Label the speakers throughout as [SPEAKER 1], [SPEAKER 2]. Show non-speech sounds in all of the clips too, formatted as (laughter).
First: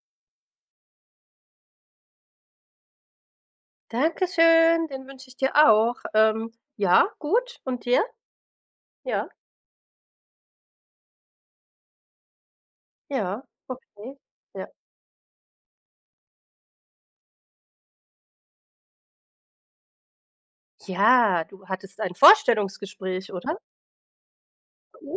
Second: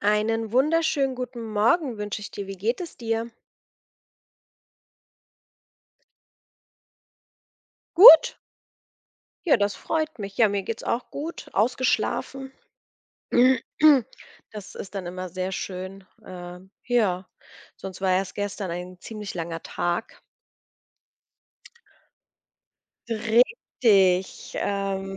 [SPEAKER 1] Einen wunderschönen guten Morgen wünsche ich dir. Wie geht es dir?
[SPEAKER 2] Dankeschön, den wünsche ich dir auch. Ja, gut. Und dir?
[SPEAKER 1] Gut?
[SPEAKER 2] Ja,
[SPEAKER 1] Ja, das freut mich. Ja, mir geht's auch gut. Ausgeschlafen.
[SPEAKER 2] ja,
[SPEAKER 1] (clears throat)
[SPEAKER 2] okay. Ja.
[SPEAKER 1] Das ist dann immer sehr schön. Ja, sonst war erst gestern ein ziemlich langer Tag.
[SPEAKER 2] Ja, du hattest ein Vorstellungsgespräch, oder?
[SPEAKER 1] Richtig.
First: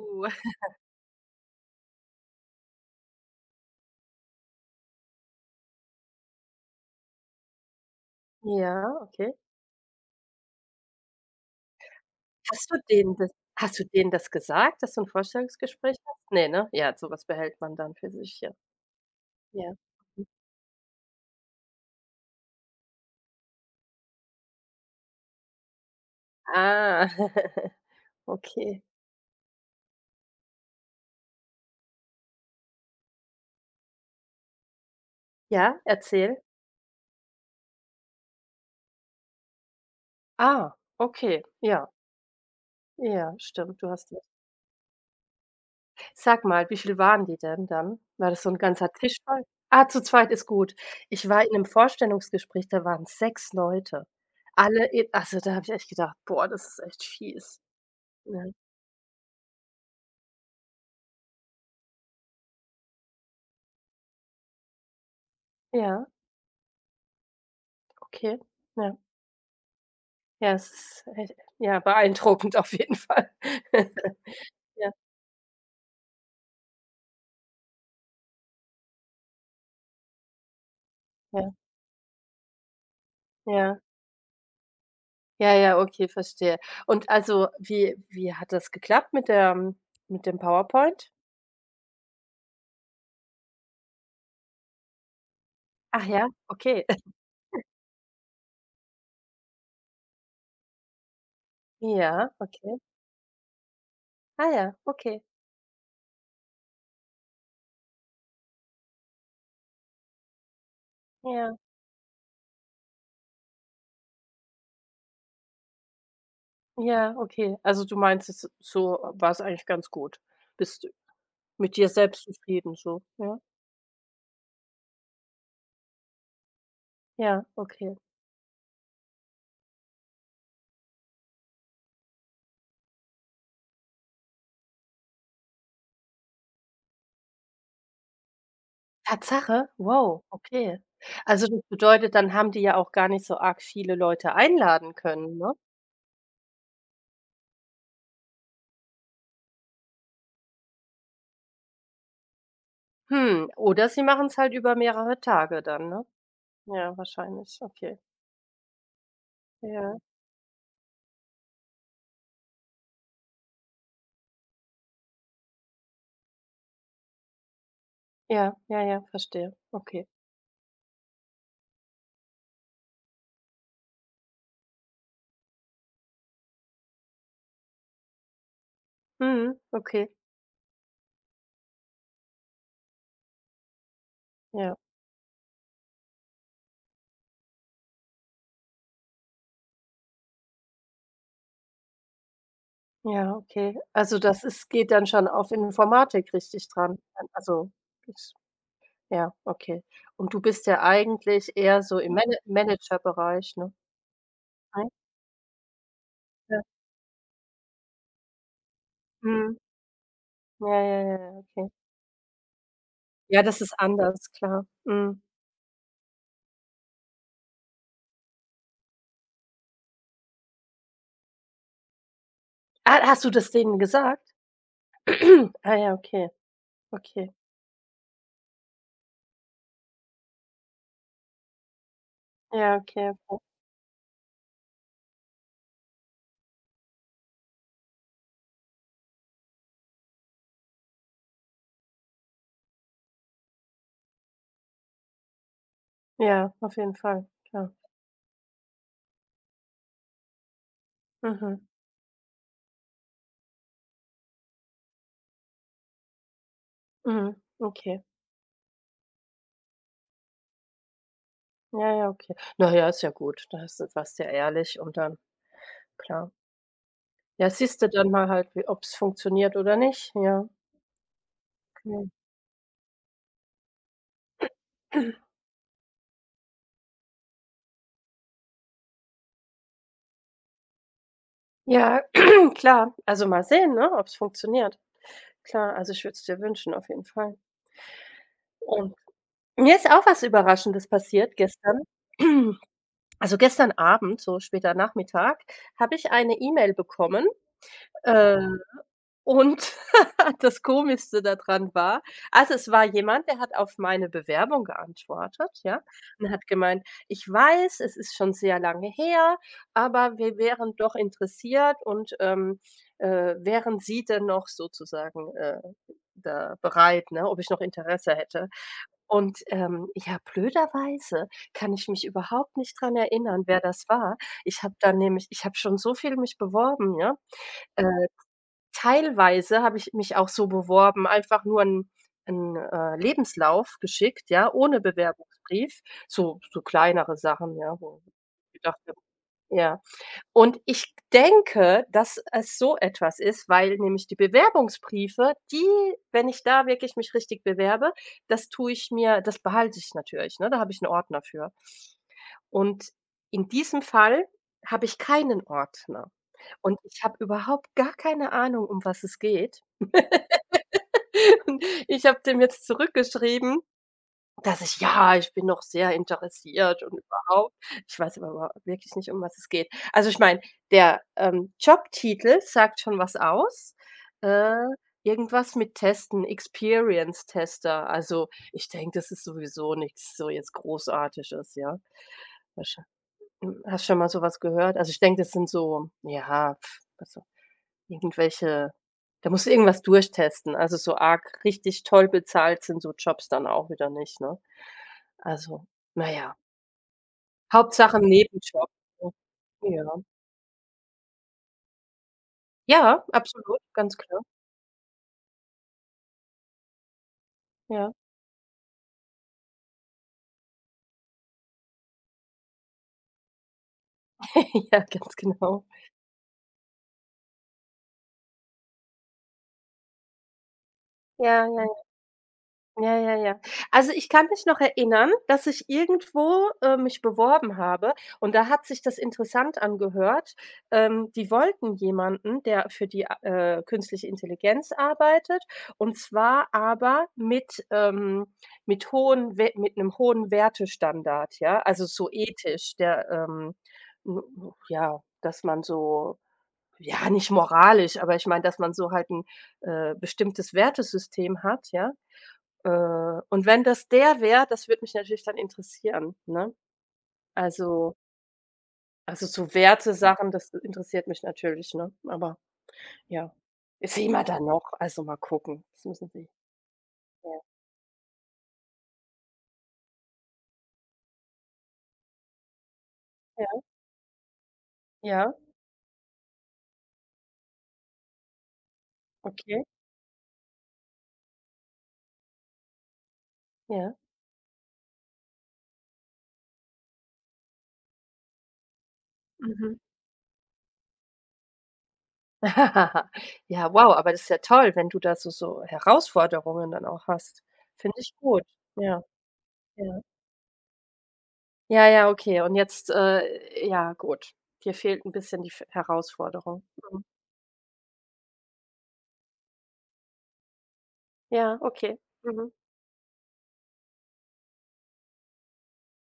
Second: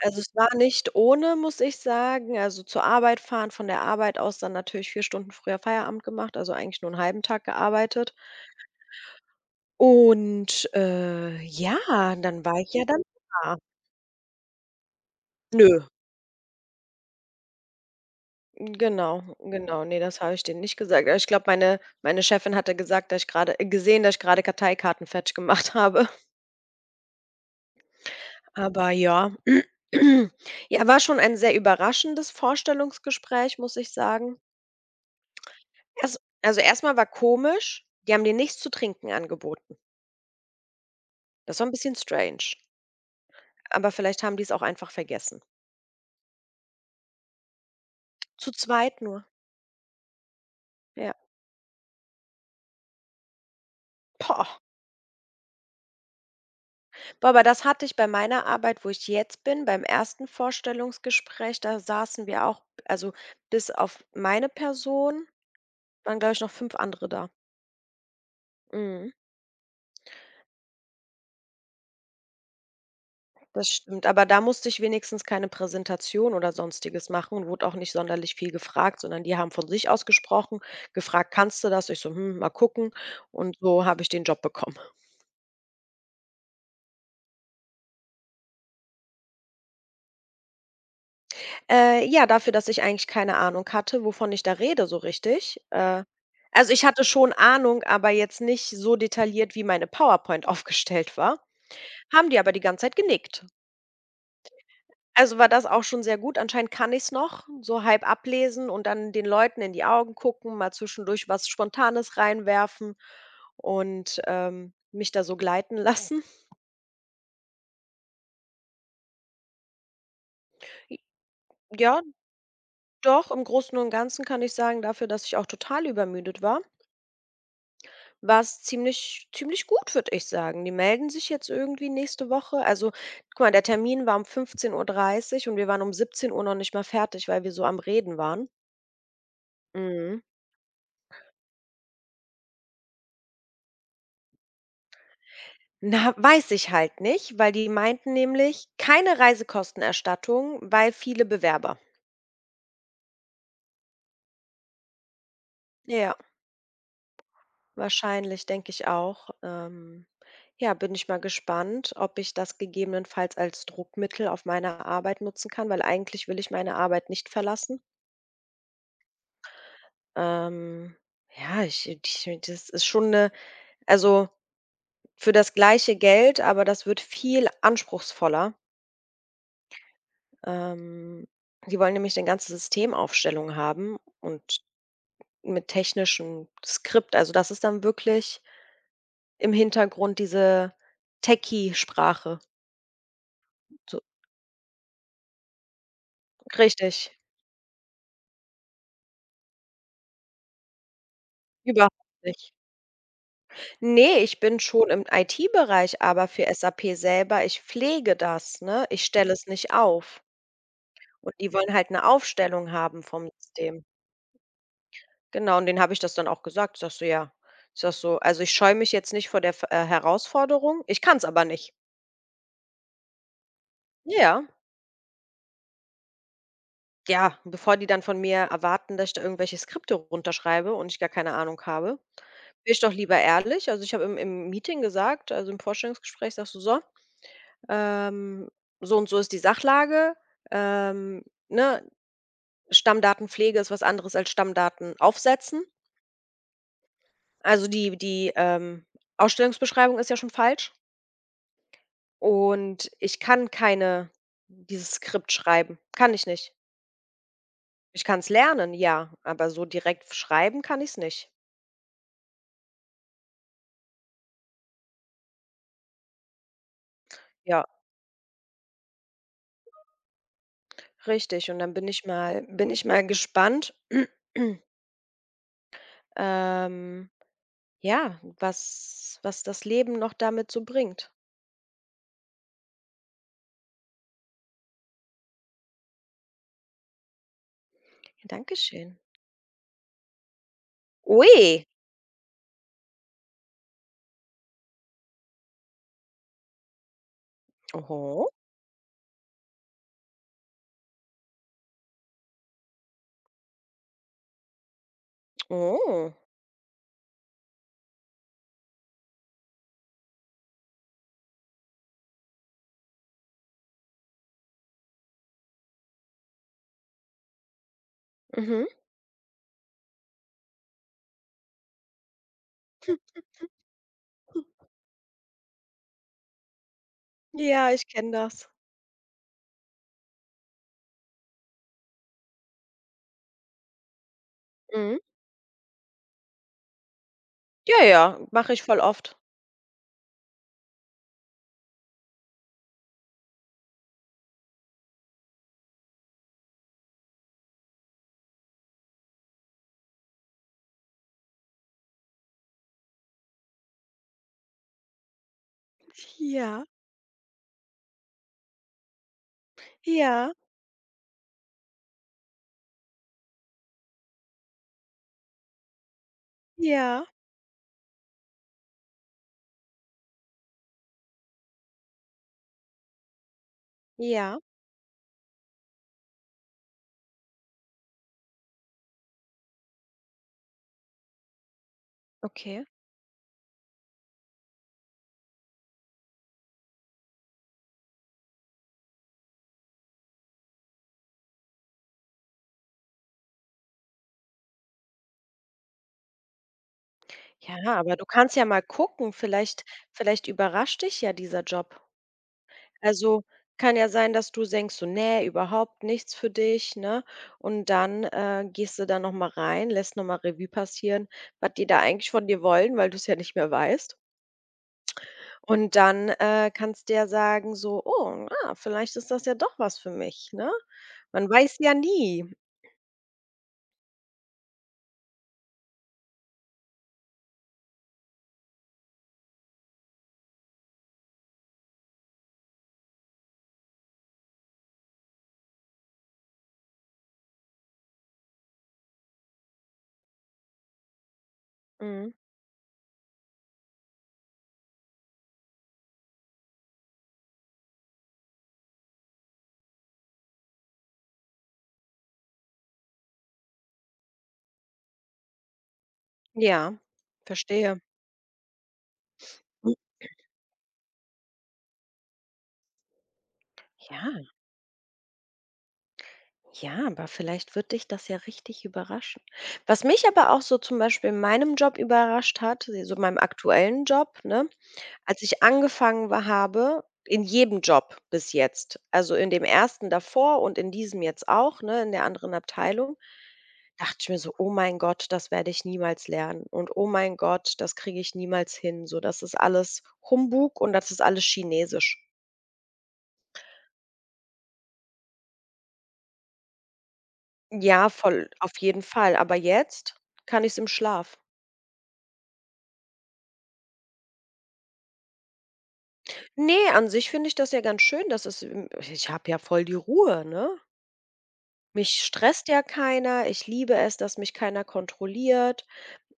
[SPEAKER 1] Also es war
[SPEAKER 2] (laughs)
[SPEAKER 1] nicht ohne, muss ich sagen. Also zur Arbeit fahren, von der Arbeit aus dann natürlich 4 Stunden früher Feierabend gemacht, also eigentlich nur einen halben Tag gearbeitet.
[SPEAKER 2] Ja, okay.
[SPEAKER 1] Und, ja, dann war
[SPEAKER 2] Hast
[SPEAKER 1] ich
[SPEAKER 2] du
[SPEAKER 1] ja dann
[SPEAKER 2] denen das
[SPEAKER 1] da.
[SPEAKER 2] Hast du denen das gesagt, dass du ein
[SPEAKER 1] Nö,
[SPEAKER 2] Vorstellungsgespräch hast? Ne, ne? Ja, sowas behält man dann für sich, ja.
[SPEAKER 1] genau,
[SPEAKER 2] Ja.
[SPEAKER 1] genau. Ne, das
[SPEAKER 2] Mhm.
[SPEAKER 1] habe ich denen nicht gesagt. Aber ich glaube, meine Chefin hatte gesagt, dass ich grade gesehen, dass ich grade Karteikarten fertig gemacht (laughs) habe.
[SPEAKER 2] Ah. (laughs) Okay.
[SPEAKER 1] Aber ja. (clears throat) Ja, war schon ein sehr überraschendes Vorstellungsgespräch, muss ich sagen.
[SPEAKER 2] Ja,
[SPEAKER 1] Erst
[SPEAKER 2] erzähl.
[SPEAKER 1] also, erst mal war komisch, die haben dir nichts zu trinken angeboten.
[SPEAKER 2] Ah, okay.
[SPEAKER 1] Das war 'n
[SPEAKER 2] Ja,
[SPEAKER 1] bisschen strange,
[SPEAKER 2] ja, stimmt, du
[SPEAKER 1] aber
[SPEAKER 2] hast.
[SPEAKER 1] vielleicht haben die's auch einfach vergessen.
[SPEAKER 2] Sag mal, wie viel waren die denn dann? War das so
[SPEAKER 1] Zu
[SPEAKER 2] 'n ganzer
[SPEAKER 1] zweit
[SPEAKER 2] Tisch
[SPEAKER 1] nur,
[SPEAKER 2] voll? Ah, zu zweit ist gut.
[SPEAKER 1] ja.
[SPEAKER 2] Ich war in 'nem Vorstellungsgespräch, da waren 6 Leute.
[SPEAKER 1] Boah.
[SPEAKER 2] Alle e Also, da habe ich echt gedacht: „Boah, das ist echt
[SPEAKER 1] Boah, aber
[SPEAKER 2] fies",
[SPEAKER 1] das hatte ich bei meiner
[SPEAKER 2] ne?
[SPEAKER 1] Arbeit, wo ich jetzt bin, beim ersten Vorstellungsgespräch, da saßen wir auch also, bis auf meine Person
[SPEAKER 2] Ja,
[SPEAKER 1] waren, glaube ich, noch 5 andere da.
[SPEAKER 2] okay. Ja.
[SPEAKER 1] Mhm,
[SPEAKER 2] Ja, es ist echt ja, beeindruckend auf jeden Fall.
[SPEAKER 1] das stimmt. Aber da
[SPEAKER 2] (laughs)
[SPEAKER 1] musste ich
[SPEAKER 2] Ja,
[SPEAKER 1] wenigstens keine Präsentation oder Sonstiges machen und wurde auch nicht sonderlich viel gefragt, sondern die haben von sich aus gesprochen, gefragt:
[SPEAKER 2] ja,
[SPEAKER 1] „Kannst du das?“ Ich so: „Hm, mal gucken.“ Und
[SPEAKER 2] ja.
[SPEAKER 1] so habe ich den Job bekommen.
[SPEAKER 2] Ja, ja, okay, verstehe. Und also, wie hat das geklappt mit dem PowerPoint?
[SPEAKER 1] Ja, dafür, dass ich eigentlich keine Ahnung hatte, wovon ich da rede so richtig.
[SPEAKER 2] Ach ja,
[SPEAKER 1] Also, ich
[SPEAKER 2] okay.
[SPEAKER 1] hatte schon Ahnung, aber jetzt nicht so detailliert, wie meine PowerPoint (laughs) aufgestellt war, haben
[SPEAKER 2] Ja,
[SPEAKER 1] die aber die
[SPEAKER 2] okay.
[SPEAKER 1] ganze Zeit genickt.
[SPEAKER 2] Ah ja, okay.
[SPEAKER 1] Also, war das auch schon sehr gut. Anscheinend kann ich's noch, so halb ablesen und dann den Leuten in die Augen gucken, mal zwischendurch was
[SPEAKER 2] Ja.
[SPEAKER 1] Spontanes reinwerfen und, mich da so gleiten (laughs) lassen.
[SPEAKER 2] Ja, okay. Also, du meinst, es so war es eigentlich ganz gut. Bist
[SPEAKER 1] J
[SPEAKER 2] mit dir
[SPEAKER 1] ja,
[SPEAKER 2] selbst zufrieden so,
[SPEAKER 1] doch,
[SPEAKER 2] ja?
[SPEAKER 1] im Großen und Ganzen kann ich sagen, dafür, dass ich auch total übermüdet war
[SPEAKER 2] Ja, okay.
[SPEAKER 1] war es ziemlich ziemlich gut, würde ich sagen. Die melden sich jetzt irgendwie nächste Woche. Also, guck mal, der Termin war um 15:30 und wir waren um 17 Uhr noch nicht mal fertig, weil wir so am Reden waren.
[SPEAKER 2] Tatsache?
[SPEAKER 1] Mhm.
[SPEAKER 2] Wow, okay. Also, das bedeutet, dann haben die ja auch gar nicht so arg viele Leute einladen können, ne?
[SPEAKER 1] Na, weiß ich halt nicht, weil die meinten nämlich: „Keine Reisekostenerstattung, weil viele Bewerber.“
[SPEAKER 2] Hm, oder sie machen es halt über mehrere Tage dann, ne?
[SPEAKER 1] Ja,
[SPEAKER 2] Ja, wahrscheinlich. Okay.
[SPEAKER 1] wahrscheinlich, denke ich auch.
[SPEAKER 2] Ja.
[SPEAKER 1] Ja, bin ich mal gespannt, ob ich das gegebenenfalls als Druckmittel auf meine Arbeit nutzen kann, weil eigentlich will ich meine Arbeit nicht verlassen.
[SPEAKER 2] Ja, ja, ja, verstehe. Okay.
[SPEAKER 1] Ähm, ja, ich das ist schon eine also, für das gleiche Geld, aber das wird viel anspruchsvoller.
[SPEAKER 2] Mhm, okay.
[SPEAKER 1] Ähm, die wollen nämlich 'ne ganze Systemaufstellung haben und
[SPEAKER 2] Ja.
[SPEAKER 1] mit technischem Skript. Also, das ist dann wirklich im Hintergrund diese Techie-Sprache.
[SPEAKER 2] Ja, okay.
[SPEAKER 1] So
[SPEAKER 2] Also, das ist geht dann schon auf Informatik richtig
[SPEAKER 1] richtig,
[SPEAKER 2] dran. Also, das. Ja, okay. Und du bist ja eigentlich eher
[SPEAKER 1] überhaupt
[SPEAKER 2] so im
[SPEAKER 1] nicht.
[SPEAKER 2] Managerbereich, ne?
[SPEAKER 1] Ne, ich bin schon
[SPEAKER 2] Nein,
[SPEAKER 1] im IT-Bereich, aber für
[SPEAKER 2] ja.
[SPEAKER 1] SAP selber ich pflege das, ne? Ich stelle es
[SPEAKER 2] Mhm.
[SPEAKER 1] nicht auf.
[SPEAKER 2] Ja, ja, ja, ja,
[SPEAKER 1] Und die
[SPEAKER 2] okay.
[SPEAKER 1] wollen halt 'ne Aufstellung haben vom
[SPEAKER 2] Ja, das ist
[SPEAKER 1] System.
[SPEAKER 2] anders, klar. Mhm.
[SPEAKER 1] Genau, und denen habe ich das dann auch gesagt. Ich sage so: „Ja“, ich sage so: „Also, ich scheue mich jetzt nicht vor der F Herausforderung. Ich kann's aber nicht.“
[SPEAKER 2] Ah, hast du das denen gesagt?
[SPEAKER 1] Ja,
[SPEAKER 2] (clears throat) Ah ja, okay, okay.
[SPEAKER 1] ja, bevor die dann von mir erwarten, dass ich da irgendwelche Skripte runterschreibe und ich gar keine Ahnung habe, bin
[SPEAKER 2] Ja,
[SPEAKER 1] ich doch
[SPEAKER 2] okay,
[SPEAKER 1] lieber
[SPEAKER 2] okay.
[SPEAKER 1] ehrlich. Also, ich habe im Meeting gesagt, also, im Vorstellungsgespräch sage so: „So, ähm, so und so ist die Sachlage, ähm, ne? Stammdatenpflege ist was anderes als Stammdaten aufsetzen.“
[SPEAKER 2] Ja, auf jeden Fall,
[SPEAKER 1] Also
[SPEAKER 2] klar.
[SPEAKER 1] die, Ausstellungsbeschreibung ist ja schon falsch
[SPEAKER 2] Mhm,
[SPEAKER 1] und ich kann keine dieses Skript schreiben, kann ich nicht.
[SPEAKER 2] mhm,
[SPEAKER 1] Ich
[SPEAKER 2] okay.
[SPEAKER 1] kann es lernen, ja, aber so direkt schreiben kann ich es nicht.
[SPEAKER 2] Ja, ja, okay. Na ja, ist ja gut. Da hast du Warst ja ehrlich und dann klar. Ja,
[SPEAKER 1] Ja,
[SPEAKER 2] siehst du dann mal halt, wie ob's funktioniert oder nicht. Ja,
[SPEAKER 1] richtig und dann bin ich
[SPEAKER 2] okay.
[SPEAKER 1] mal bin ich mal gespannt, (clears throat) ähm, ja, was das Leben noch damit so bringt.
[SPEAKER 2] Ja, (clears throat) klar. Also, mal sehen, ne, ob's funktioniert. Klar, also, ich würde es dir wünschen auf jeden Fall.
[SPEAKER 1] Ja, Danke
[SPEAKER 2] Und
[SPEAKER 1] schön.
[SPEAKER 2] mir ist auch was Überraschendes passiert
[SPEAKER 1] Ui.
[SPEAKER 2] gestern. (clears throat) Also, gestern Abend, so später Nachmittag, habe ich eine E-Mail bekommen,
[SPEAKER 1] Oho.
[SPEAKER 2] äh, und (laughs) das Komischste daran war, also, es war jemand, der hat auf meine Bewerbung geantwortet, ja,
[SPEAKER 1] Oh.
[SPEAKER 2] und hat gemeint: „Ich weiß, es ist schon sehr lange her, aber wir wären doch interessiert und wären Sie denn noch sozusagen, da bereit, ne, ob ich noch Interesse hätte.
[SPEAKER 1] Mhm.
[SPEAKER 2] Und, ja, blöderweise kann ich mich überhaupt nicht dran erinnern, wer das war. Ich habe schon so viel mich beworben, ja.
[SPEAKER 1] Ja,
[SPEAKER 2] Äh,
[SPEAKER 1] ich kenne das.
[SPEAKER 2] Teilweise habe ich mich auch so beworben, einfach nur 'n Lebenslauf geschickt, ja, ohne
[SPEAKER 1] Mhm.
[SPEAKER 2] Bewerbungsbrief, so kleinere Sachen, ja,
[SPEAKER 1] Ja,
[SPEAKER 2] wo
[SPEAKER 1] ja, mache
[SPEAKER 2] ich
[SPEAKER 1] ich
[SPEAKER 2] gedacht,
[SPEAKER 1] voll oft.
[SPEAKER 2] ja. Und ich denke, dass es so etwas ist, weil nämlich die Bewerbungsbriefe, die wenn ich da wirklich mich richtig bewerbe, das behalte ich natürlich, ne? Da habe ich 'n Ordner für. Und in diesem Fall habe ich keinen Ordner
[SPEAKER 1] Ja.
[SPEAKER 2] und ich habe überhaupt gar keine Ahnung, um was es geht.
[SPEAKER 1] Ja,
[SPEAKER 2] (laughs) Und ich habe dem jetzt zurückgeschrieben, dass ich, ja, ich bin noch sehr interessiert und
[SPEAKER 1] ja,
[SPEAKER 2] überhaupt. Ich weiß aber wa wirklich nicht, um was es geht. Also, ich meine, der, Jobtitel sagt schon was aus.
[SPEAKER 1] ja,
[SPEAKER 2] Äh, Irgendwas mit Testen, Experience Tester. Also, ich denke, das ist sowieso nichts, so jetzt Großartiges, ja?
[SPEAKER 1] okay.
[SPEAKER 2] Wahrschei hast schon mal so was gehört? Also, ich denke, das sind so ja, pf, was. Irgendwelche, da musst du irgendwas durchtesten. Also, so arg richtig toll bezahlt sind so Jobs dann auch wieder nicht, ne? Also, na ja,
[SPEAKER 1] Ja, aber
[SPEAKER 2] Hauptsache 'n
[SPEAKER 1] du kannst ja mal
[SPEAKER 2] Nebenjob, ne?
[SPEAKER 1] gucken, vielleicht
[SPEAKER 2] Ja.
[SPEAKER 1] vielleicht überrascht dich ja dieser Job.
[SPEAKER 2] Ja,
[SPEAKER 1] Also,
[SPEAKER 2] absolut,
[SPEAKER 1] kann ja
[SPEAKER 2] ganz
[SPEAKER 1] sein,
[SPEAKER 2] klar.
[SPEAKER 1] dass du denkst so: „Ne, überhaupt nichts für dich“, ne? Und
[SPEAKER 2] Ja.
[SPEAKER 1] dann, gehst du da noch mal rein, lässt noch mal Revue passieren, was die da eigentlich von dir wollen, weil du es ja nicht mehr weißt.
[SPEAKER 2] (laughs) Ja, ganz genau.
[SPEAKER 1] Und dann, kannst du ja sagen so: „Oh, ah, vielleicht ist das ja doch was für mich“, ne? Man
[SPEAKER 2] Ja,
[SPEAKER 1] weiß
[SPEAKER 2] ja.
[SPEAKER 1] ja nie.
[SPEAKER 2] Ja, ja, ja. Also, ich kann mich noch erinnern, dass ich irgendwo, mich beworben habe und da hat sich das interessant angehört. Die wollten jemanden, der für die, künstliche Intelligenz arbeitet, und zwar aber mit hohen We mit einem hohen Wertestandard, ja? Also, so
[SPEAKER 1] Mhm.
[SPEAKER 2] ethisch, der, n ja, dass man so, ja, nicht moralisch, aber ich meine, dass man so halt ein bestimmtes Wertesystem hat, ja? Und wenn das der wäre, das würde mich natürlich dann interessieren, ne?
[SPEAKER 1] Ja, verstehe.
[SPEAKER 2] Also also so werte Sachen, das interessiert mich natürlich, ne? Aber ja, sehen
[SPEAKER 1] Ja?
[SPEAKER 2] wir da noch, also mal gucken. Das müssen sie.
[SPEAKER 1] Ja, aber
[SPEAKER 2] Ja,
[SPEAKER 1] vielleicht wird dich das ja richtig überraschen. Was mich aber auch so zum Beispiel in meinem Job überrascht hat, so meinem aktuellen Job, ne, als
[SPEAKER 2] ja, ja,
[SPEAKER 1] ich angefangen habe, in jedem Job bis jetzt, also in dem
[SPEAKER 2] okay,
[SPEAKER 1] ersten davor und in diesem jetzt auch, ne, in der anderen Abteilung,
[SPEAKER 2] ja.
[SPEAKER 1] dachte ich mir so, oh mein Gott, das werde ich niemals lernen und oh mein Gott, das kriege ich niemals hin. So, das ist
[SPEAKER 2] Mhm.
[SPEAKER 1] alles Humbug und das ist alles Chinesisch.
[SPEAKER 2] (laughs) Ja, wow, aber das ist ja toll, wenn du da so Herausforderungen dann auch hast.
[SPEAKER 1] Ja,
[SPEAKER 2] Finde ich
[SPEAKER 1] voll,
[SPEAKER 2] gut.
[SPEAKER 1] auf jeden
[SPEAKER 2] Ja,
[SPEAKER 1] Fall. Aber
[SPEAKER 2] ja.
[SPEAKER 1] jetzt kann ich es im Schlaf.
[SPEAKER 2] Ja, ja, okay. Und jetzt, ja, gut. Dir fehlt ein bisschen die F Herausforderung.
[SPEAKER 1] Nee, an
[SPEAKER 2] Mhm.
[SPEAKER 1] sich finde ich das ja ganz schön, dass es ich habe ja voll die Ruhe, ne?
[SPEAKER 2] Ja,
[SPEAKER 1] Mich
[SPEAKER 2] okay.
[SPEAKER 1] stresst
[SPEAKER 2] Mhm.
[SPEAKER 1] ja keiner. Ich liebe es, dass mich keiner kontrolliert.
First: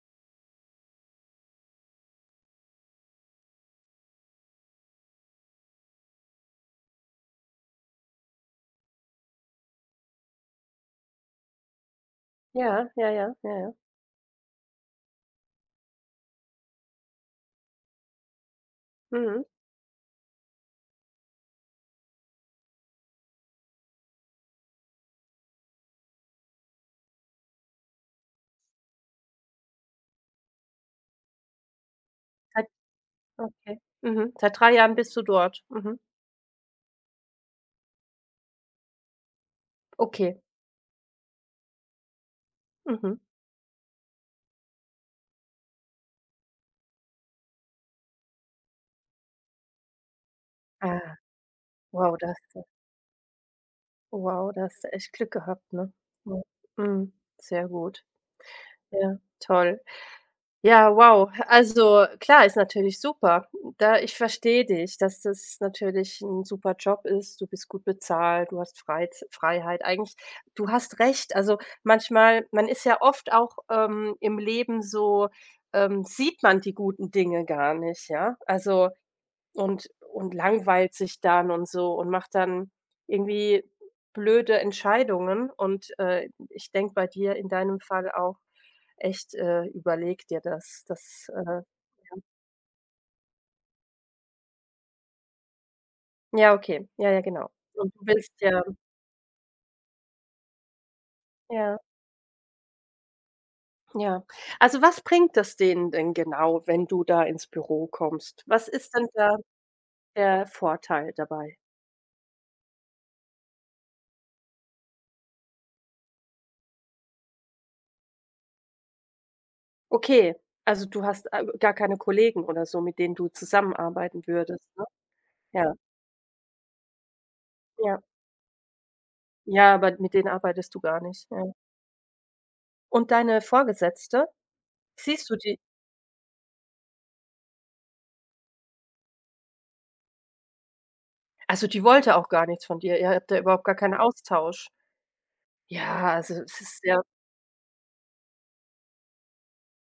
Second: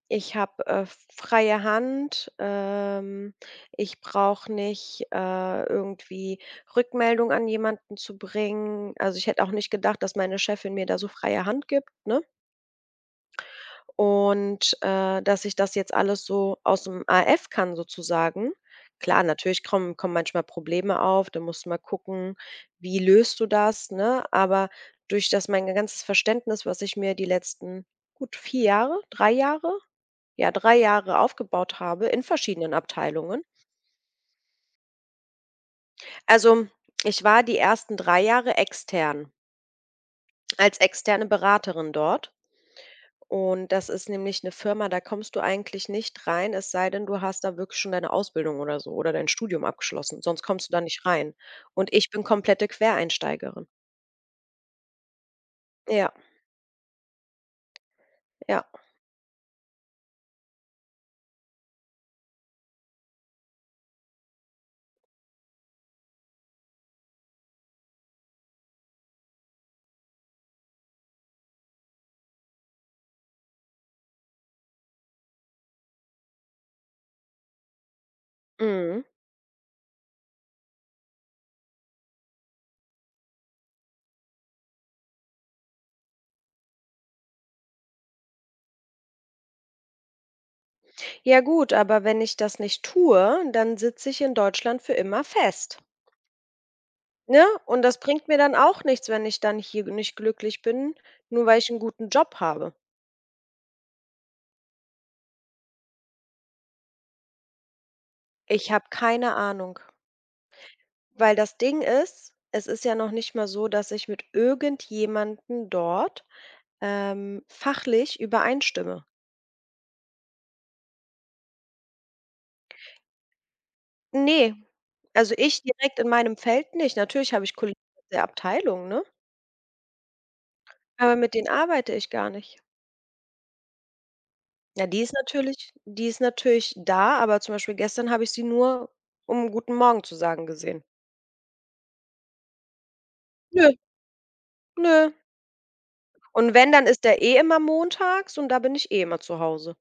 [SPEAKER 1] Ich habe, freie Hand. Ich brauche nicht, irgendwie Rückmeldung an jemanden zu bringen. Also, ich hätte auch nicht gedacht, dass meine Chefin mir da so freie Hand gibt, ne?
[SPEAKER 2] Ja, ja, ja, ja, ja.
[SPEAKER 1] Und, dass ich das jetzt alles so aus'm AF kann sozusagen. Klar,
[SPEAKER 2] Mhm.
[SPEAKER 1] natürlich kommen manchmal Probleme auf, da musst du mal gucken, wie löst du das, ne? Aber durch das mein ganzes Verständnis, was ich mir die letzten gut 4 Jahre, 3 Jahre? Ja, 3 Jahre aufgebaut habe in
[SPEAKER 2] Seit
[SPEAKER 1] verschiedenen Abteilungen.
[SPEAKER 2] Okay. Mhm. Seit 3 Jahren bist du dort. Mhm.
[SPEAKER 1] Also, ich war die ersten 3 Jahre extern,
[SPEAKER 2] Okay.
[SPEAKER 1] als externe Beraterin dort.
[SPEAKER 2] Mhm.
[SPEAKER 1] Und das ist nämlich eine Firma, da kommst du eigentlich nicht rein, es sei denn, du hast da wirklich schon deine Ausbildung oder so oder dein Studium abgeschlossen, sonst kommst du da nicht
[SPEAKER 2] Ah,
[SPEAKER 1] rein. Und ich
[SPEAKER 2] wow,
[SPEAKER 1] bin
[SPEAKER 2] das,
[SPEAKER 1] komplette Quereinsteigerin.
[SPEAKER 2] wow, da hast du echt Glück gehabt, ne?
[SPEAKER 1] Ja,
[SPEAKER 2] Ja. Mhm. Sehr gut.
[SPEAKER 1] ja.
[SPEAKER 2] Ja, toll. Ja, wow. Also, klar, ist natürlich super. Da ich verstehe dich, dass das natürlich ein super Job ist. Du bist gut bezahlt, du hast Freiz Freiheit. Eigentlich, du hast recht. Also, manchmal man ist ja oft auch, im Leben so, sieht man die guten Dinge gar nicht, ja? Also
[SPEAKER 1] Mhm.
[SPEAKER 2] und langweilt sich dann und so und macht dann irgendwie blöde Entscheidungen. Und, ich denke bei dir in deinem Fall auch echt, überleg dir das. Das,
[SPEAKER 1] Ja
[SPEAKER 2] ja.
[SPEAKER 1] gut, aber wenn ich das nicht tue, dann sitze ich in Deutschland für immer fest,
[SPEAKER 2] Ja, okay. Ja, ja,
[SPEAKER 1] ne?
[SPEAKER 2] genau.
[SPEAKER 1] Und
[SPEAKER 2] Und
[SPEAKER 1] das
[SPEAKER 2] du
[SPEAKER 1] bringt
[SPEAKER 2] willst
[SPEAKER 1] mir dann
[SPEAKER 2] ja,
[SPEAKER 1] auch nichts, wenn ich dann hier nicht glücklich bin, nur weil ich
[SPEAKER 2] ja,
[SPEAKER 1] einen guten Job habe.
[SPEAKER 2] ja. Also, was bringt das denen denn genau, wenn du da ins Büro kommst? Was
[SPEAKER 1] Ich habe
[SPEAKER 2] ist denn
[SPEAKER 1] keine
[SPEAKER 2] da
[SPEAKER 1] Ahnung,
[SPEAKER 2] der Vorteil
[SPEAKER 1] weil das
[SPEAKER 2] dabei?
[SPEAKER 1] Ding ist, es ist ja noch nicht mal so, dass ich mit irgendjemandem dort fachlich übereinstimme.
[SPEAKER 2] Okay, also du hast, gar keine Kollegen oder so, mit denen du zusammenarbeiten
[SPEAKER 1] Ne,
[SPEAKER 2] würdest, ne?
[SPEAKER 1] also ich
[SPEAKER 2] Ja,
[SPEAKER 1] direkt in meinem Feld nicht. Natürlich habe ich Kollegen
[SPEAKER 2] ja.
[SPEAKER 1] aus der Abteilung, ne?
[SPEAKER 2] Ja, aber mit denen arbeitest du gar
[SPEAKER 1] Aber
[SPEAKER 2] nicht,
[SPEAKER 1] mit denen
[SPEAKER 2] ja.
[SPEAKER 1] arbeite ich gar nicht.
[SPEAKER 2] Und deine Vorgesetzte,
[SPEAKER 1] Ja, die ist
[SPEAKER 2] siehst du die,
[SPEAKER 1] natürlich die ist natürlich da, aber zum Beispiel gestern habe ich sie nur, um „Guten Morgen“ zu sagen, gesehen.
[SPEAKER 2] also, die wollte auch gar nichts von dir. Ihr habt da überhaupt
[SPEAKER 1] Nö,
[SPEAKER 2] gar keinen Austausch.
[SPEAKER 1] nö.
[SPEAKER 2] Ja, also,
[SPEAKER 1] Und
[SPEAKER 2] es
[SPEAKER 1] wenn,
[SPEAKER 2] ist
[SPEAKER 1] dann
[SPEAKER 2] sehr
[SPEAKER 1] ist der eh immer montags und da bin ich eh immer zu Hause.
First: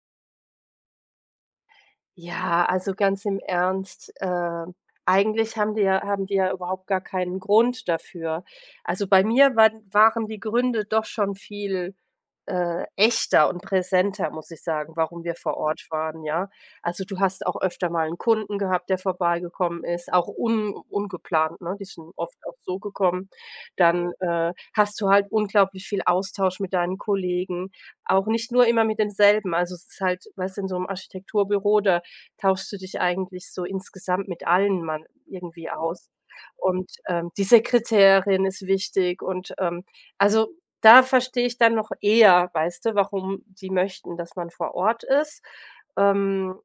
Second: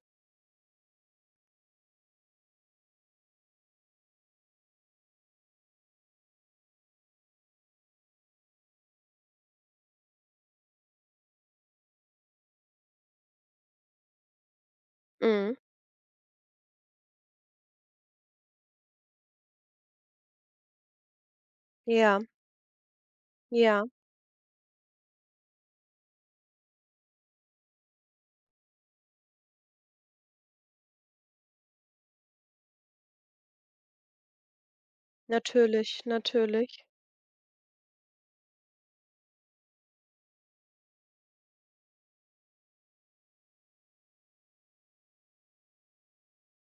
[SPEAKER 2] Ja, also ganz im Ernst, eigentlich haben die ja überhaupt gar keinen Grund dafür. Also, bei mir waren die Gründe doch schon viel, echter und präsenter, muss ich sagen, warum wir
[SPEAKER 1] Mhm.
[SPEAKER 2] vor Ort waren, ja? Also, du hast auch öfter mal einen Kunden gehabt, der vorbeigekommen ist, auch un ungeplant, ne? Die sind
[SPEAKER 1] Ja,
[SPEAKER 2] oft auch so gekommen.
[SPEAKER 1] ja,
[SPEAKER 2] Dann, hast du halt unglaublich viel Austausch mit deinen Kollegen, auch nicht nur immer mit denselben. Also, es ist halt, weißt du, in so einem Architekturbüro, da tauschst du dich eigentlich so insgesamt mit allen man irgendwie
[SPEAKER 1] natürlich,
[SPEAKER 2] aus.
[SPEAKER 1] natürlich.
[SPEAKER 2] Und, die Sekretärin ist wichtig und, also, da verstehe ich dann noch eher, weißt du, warum die möchten, dass man vor Ort ist. Ähm,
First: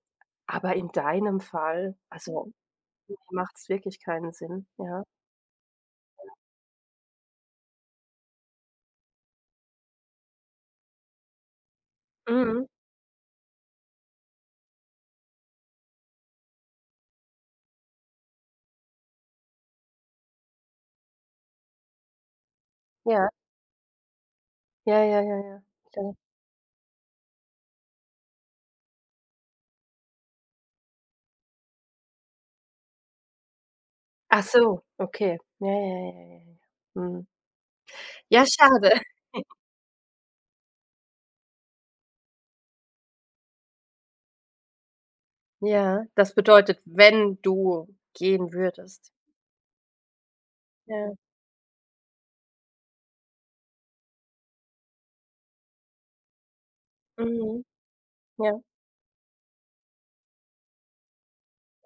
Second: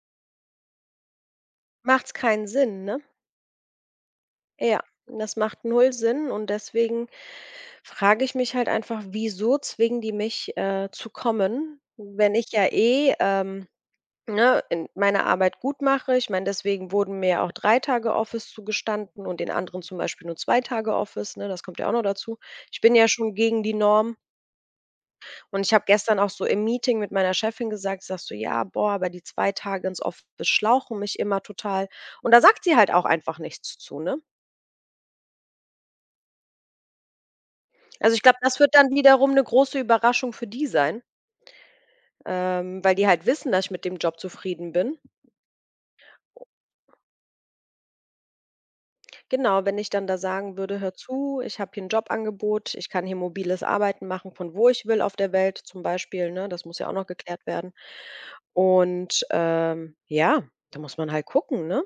[SPEAKER 2] aber in deinem Fall,
[SPEAKER 1] Macht's keinen
[SPEAKER 2] also,
[SPEAKER 1] Sinn, ne?
[SPEAKER 2] macht es wirklich keinen Sinn,
[SPEAKER 1] Ja,
[SPEAKER 2] ja.
[SPEAKER 1] das macht null Sinn und deswegen frage ich mich halt einfach, wieso zwingen die mich, zu kommen, wenn ich ja
[SPEAKER 2] Mhm.
[SPEAKER 1] eh, ne, in meine Arbeit gut mache. Ich meine, deswegen wurden mir ja auch 3 Tage Office zugestanden und den anderen zum Beispiel nur 2 Tage Office, ne? Das kommt ja auch noch dazu. Ich bin ja
[SPEAKER 2] Ja.
[SPEAKER 1] schon gegen die Norm
[SPEAKER 2] Ja, ja, ja,
[SPEAKER 1] und
[SPEAKER 2] ja,
[SPEAKER 1] ich habe
[SPEAKER 2] klar.
[SPEAKER 1] gestern auch so im Meeting mit meiner Chefin gesagt, ich sage so: „Ja, boah, aber die 2 Tage ins Office schlauchen mich immer total.“ Und da sagt sie halt auch einfach nichts zu, ne?
[SPEAKER 2] Ach so, okay. Ja, ja, ja, ja, ja. Mhm.
[SPEAKER 1] Also, ich glaube,
[SPEAKER 2] Ja,
[SPEAKER 1] das wird dann
[SPEAKER 2] schade.
[SPEAKER 1] wiederum eine große Überraschung für die sein, weil die halt wissen, dass ich mit dem Job zufrieden bin.
[SPEAKER 2] Ja, das bedeutet, wenn du gehen würdest.
[SPEAKER 1] Genau, wenn ich dann da sagen würde: „Hör
[SPEAKER 2] Ja.
[SPEAKER 1] zu, ich habe hier ein Jobangebot, ich kann hier mobiles Arbeiten machen, von wo ich will auf der Welt“, zum Beispiel, ne? Das muss ja auch noch geklärt
[SPEAKER 2] Mhm.
[SPEAKER 1] werden.
[SPEAKER 2] Ja.
[SPEAKER 1] Und, ja, da muss man halt gucken, ne?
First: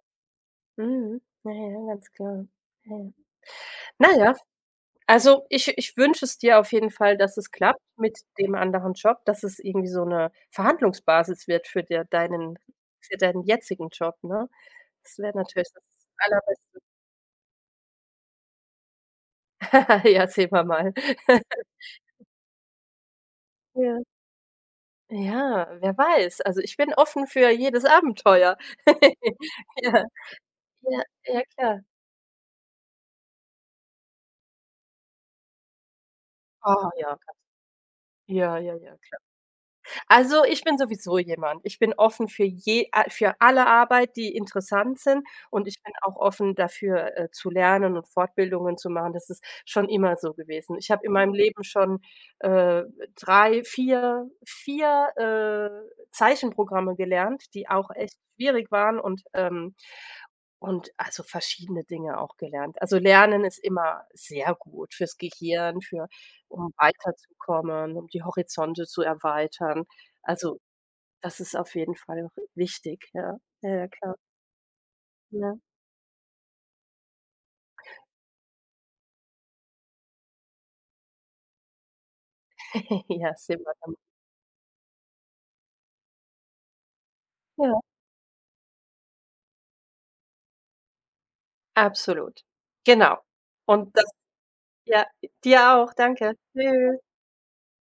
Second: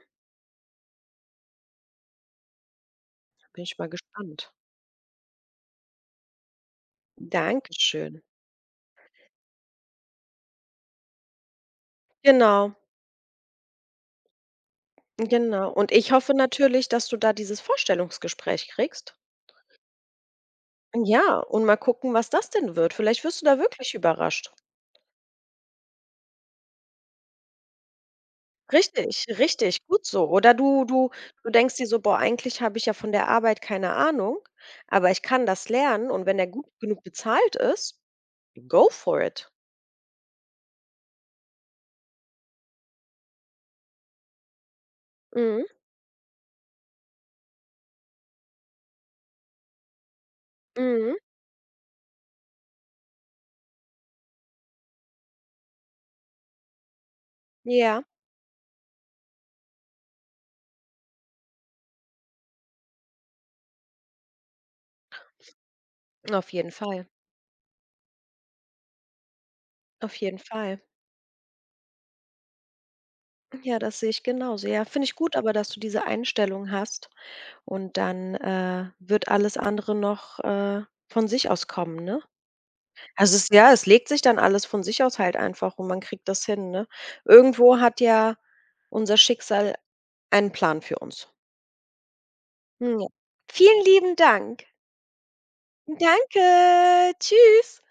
[SPEAKER 2] Mhm. Ja, ja, ganz klar. Ja, ja.
[SPEAKER 1] Bin ich mal
[SPEAKER 2] Na ja,
[SPEAKER 1] gespannt.
[SPEAKER 2] also ich wünsche es dir auf jeden Fall, dass es klappt mit
[SPEAKER 1] Dankeschön.
[SPEAKER 2] dem anderen Job, dass es irgendwie so eine Verhandlungsbasis wird
[SPEAKER 1] Genau,
[SPEAKER 2] für deinen jetzigen Job, ne? Das wäre natürlich
[SPEAKER 1] genau.
[SPEAKER 2] das
[SPEAKER 1] Und ich hoffe
[SPEAKER 2] Allerbeste.
[SPEAKER 1] natürlich, dass du da dieses Vorstellungsgespräch kriegst.
[SPEAKER 2] (laughs) Ja, sehen wir mal.
[SPEAKER 1] Ja, und
[SPEAKER 2] (laughs)
[SPEAKER 1] mal gucken, was das denn wird. Vielleicht wirst du da wirklich
[SPEAKER 2] Ja.
[SPEAKER 1] überrascht.
[SPEAKER 2] Ja, wer weiß. Also, ich bin offen für jedes Abenteuer.
[SPEAKER 1] Richtig,
[SPEAKER 2] (laughs)
[SPEAKER 1] richtig,
[SPEAKER 2] Ja,
[SPEAKER 1] gut so. Oder du
[SPEAKER 2] ja,
[SPEAKER 1] du
[SPEAKER 2] ja
[SPEAKER 1] du denkst
[SPEAKER 2] klar.
[SPEAKER 1] dir so: „Boah, eigentlich habe ich ja von der Arbeit keine Ahnung, aber ich kann das lernen und wenn der gut
[SPEAKER 2] Ah
[SPEAKER 1] genug
[SPEAKER 2] ja,
[SPEAKER 1] bezahlt ist,
[SPEAKER 2] ja, ja,
[SPEAKER 1] go
[SPEAKER 2] ja,
[SPEAKER 1] for
[SPEAKER 2] klar.
[SPEAKER 1] it.“
[SPEAKER 2] Also, ich bin sowieso jemand, ich bin offen für je a für alle Arbeit, die interessant sind,
[SPEAKER 1] Mhm,
[SPEAKER 2] und ich bin auch offen dafür, zu lernen und Fortbildungen zu machen. Das ist schon immer so gewesen. Ich habe in
[SPEAKER 1] mhm,
[SPEAKER 2] meinem Leben schon, äh, 3, vier 4, Zeichenprogramme gelernt, die auch
[SPEAKER 1] ja,
[SPEAKER 2] echt schwierig waren, und also verschiedene Dinge auch gelernt. Also, Lernen ist immer sehr gut fürs Gehirn, für
[SPEAKER 1] auf jeden
[SPEAKER 2] um
[SPEAKER 1] Fall,
[SPEAKER 2] weiterzukommen, um die Horizonte zu erweitern.
[SPEAKER 1] auf jeden
[SPEAKER 2] Also,
[SPEAKER 1] Fall.
[SPEAKER 2] das ist auf jeden Fall wichtig, ja. Ja,
[SPEAKER 1] Ja,
[SPEAKER 2] ja,
[SPEAKER 1] das sehe
[SPEAKER 2] klar,
[SPEAKER 1] ich genauso. Ja, finde ich gut, aber
[SPEAKER 2] ja.
[SPEAKER 1] dass du diese Einstellung hast und dann, wird alles andere noch, von sich aus kommen, ne?
[SPEAKER 2] (laughs) Ja,
[SPEAKER 1] Also es ja, es
[SPEAKER 2] Silbertablett.
[SPEAKER 1] legt sich dann alles von sich aus halt einfach und man kriegt das hin, ne? Irgendwo
[SPEAKER 2] Ja,
[SPEAKER 1] hat ja unser Schicksal einen Plan für uns.
[SPEAKER 2] absolut.
[SPEAKER 1] Ja.
[SPEAKER 2] Genau.
[SPEAKER 1] Vielen
[SPEAKER 2] Und das
[SPEAKER 1] lieben Dank.
[SPEAKER 2] Ja, dir auch, danke. Tschüss.
[SPEAKER 1] Danke. Tschüss.